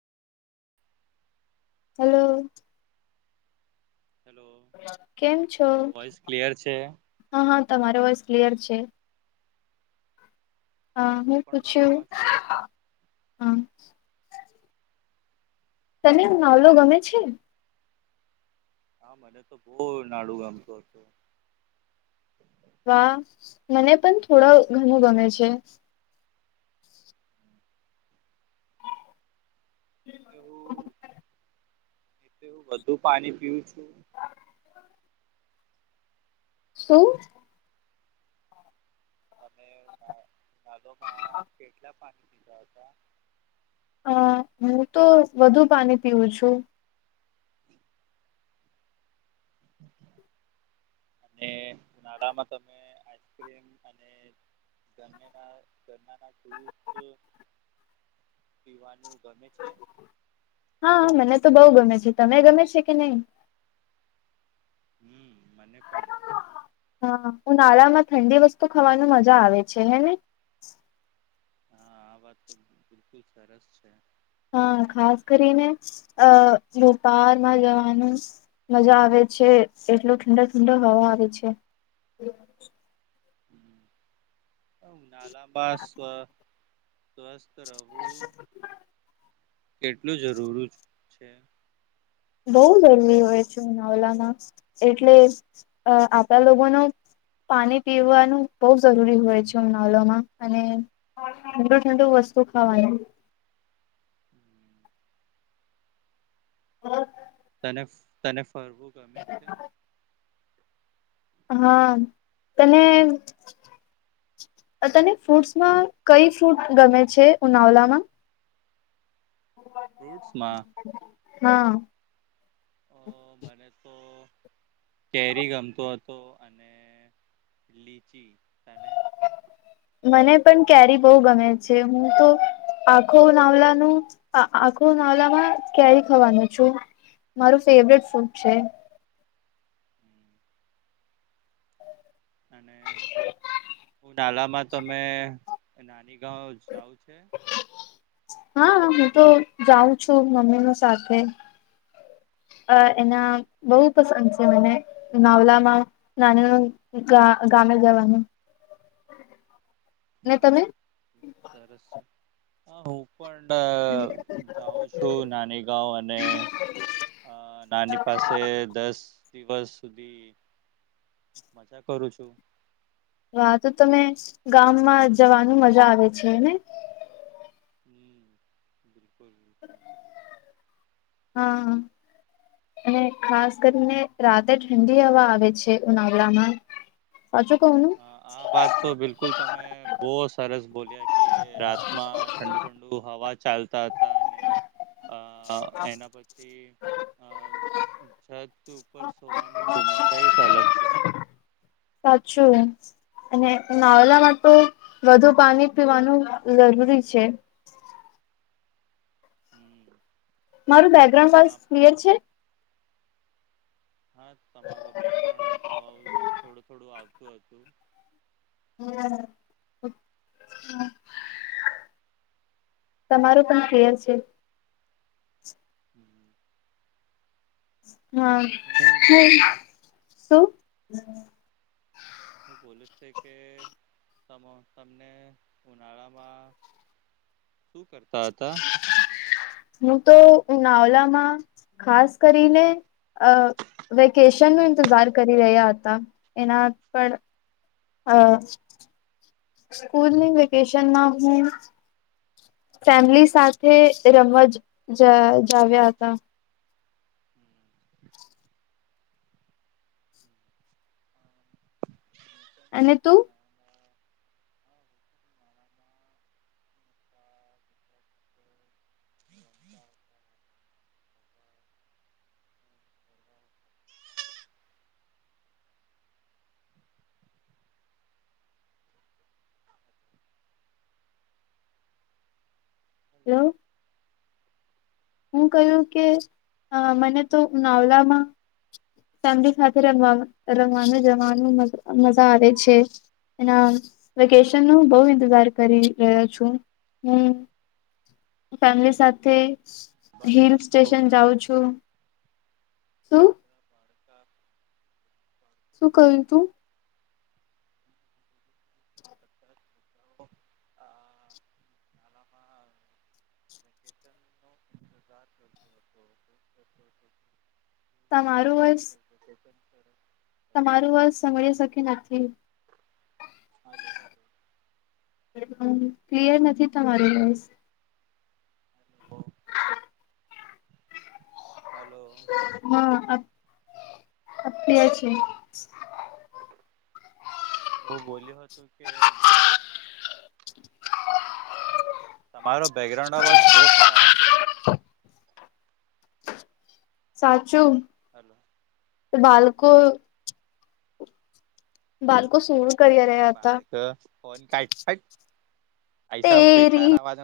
Hello hello કેમ છો મારો વોઇસ ક્લિયર છે હા હા તમારો વોઇસ ક્લિયર છે હા હું પણ પૂછ્યું મજામાં છું હમ તને નોવલો ગમે છે હા મને તો બહ નાડું ગમતું હતું વાહ મને પણ થોડા ઘણું ગમે છે એલે હું વધુ પાણી પીવું છું શું. તમે નાળોમાં કેટલા પાણી પીધા હતા [unintelligible] અ હું તો વધુ પાણી પીવું છું. અનેળામાં તમે આમ અનેરના ના જૂસ પીવાનું. ગમે છે હા મને તો બહ ગમે છે. તમે ગમે છે કે નહી. હમ. મને પણ હા ઉનાળામાં ઠંડી વસ્તુ ખાવાનું મજા આવે છે હે ને. હા આ વાત તો બિલકુલ સરસ છે. હા ખાસ કરીને અ ભોપાલમાં જવાનું મજા આવે છે એટલો ઠંડા ઠંડા હવા આવે છે. નાલાબવ સ્વ રહેવું એ. કેટલું જરૂરી છે. બઉુ હલ્લી હોય છું નવલામાં એટલે અ આપણા લોકોનો પાણી પીવાનું બહ જરૂરી હોય છે ઉમનાલોમાં અને ઠંડુ ઠંડુ વસ્તુ શું ખાવાનું [unintelligible] હમ. તને તને ફરવું ગમે છે. હા તને. તને ફ્રૂટ્સમાં કઈ ફ્રૂટ ગમે છે ઉનાવલામાં ફૂટસમાં. હા. અ બને તો. કેરી ગમતોું હતો અને લીચી તને મને. પણ કેરી બહ ગમે છે હું તો આખો નાવલાનું આખો નાવલામાં ક્યારે ખવાનું છું મારું ફેવટ ફૂડ છે. અને હું નાલામાં તોમે નાની સું છે. હા હું તો જાઉં છું મમ્મીનો સાથે અ એના બહુ પસંદ છે મને માવલામાં નાનું ગ ગામે જવાનું ને હા તમે સરસ છે. પણ જાઉં છું નાની ગં અને અ નાની પાસે દસ દિવસ સુધી મજા કરું છું. હા તો તમે ગામમાં જવાનું મજા આવે છે ને હમ બિલકુલ. બિલકુલ હા. અને ખાસ કરીને રાતેે ઠંડી હવા આવે છે ઉનાવળામાં હ આ વાત તો બિલકુલ તમે બહુ સરસ બોલી કે રાતમાં ઠંડુ ઠંડુ હવા ચાલતા હતા અને અ એના પછી. અ છત ઉપર સોવાનું મજા અલગ છે સાચું. અને નાવલા માટે તો વધુ પાણી પીવાનું જરૂરી છે. હું [inaudible] હું. મારું બેકગ્રાઉન્ડ વા ક્લિયર છે. હા તમારો બેકગ્રાઉન્ડ અવાઉ થોડું થોડું આવતું હતું. હું, હું. તમારું પણ કલિયર છે. હું, હું. હા, હ, શું. હું બોલુંશ કે તમને ઉનાળામાં શું કરે. હું તો નાવલામાં ખાસ કરીને. અ વેકેશન ન ઇંતજાર કરી રહ્યા હતા, એના પર અ સ્કૂલની વેકેશનમાં હું. ફેમિલી સાથે રમવા જાવ્યા હતા. અને તું. હલો. હું કહ્યું કે મને તો નાવલામાં ફેમિલી સાથે રમવા -રમવાનું જવાનું મજા આવે છે. એના વેકેશન ન બહુ ઇંતજાર કરી રહ્યો છું. હું [unintelligible] [inaudible] ફેમિલી સાથે જ. હિલ બધા સ્ટેશન છોકરા જાઉં છું. શું બાળકા બાળક શું બધા કહ્યું તું [unintelligible] કેતન નજાર કર હતો. તમારું વર્ષ. કે વેકેશન હલો તમારું વાત સાંભળી શકી નથી. ક્લિયર નથી તમારોસ. હલો હલો હા અફી છે. હું બોલ્યો હતું, કે મારો બેકગ્રાઉન્ડ અવાજ બહુ ખરાબ છે. સાચું, હલો. તો બાળકો બાળકો શું કરી રહ્યા હતા બાળક ફન કાઈપ કાઈપ ભાઈસાબ બેકાર તેરી આવાજ.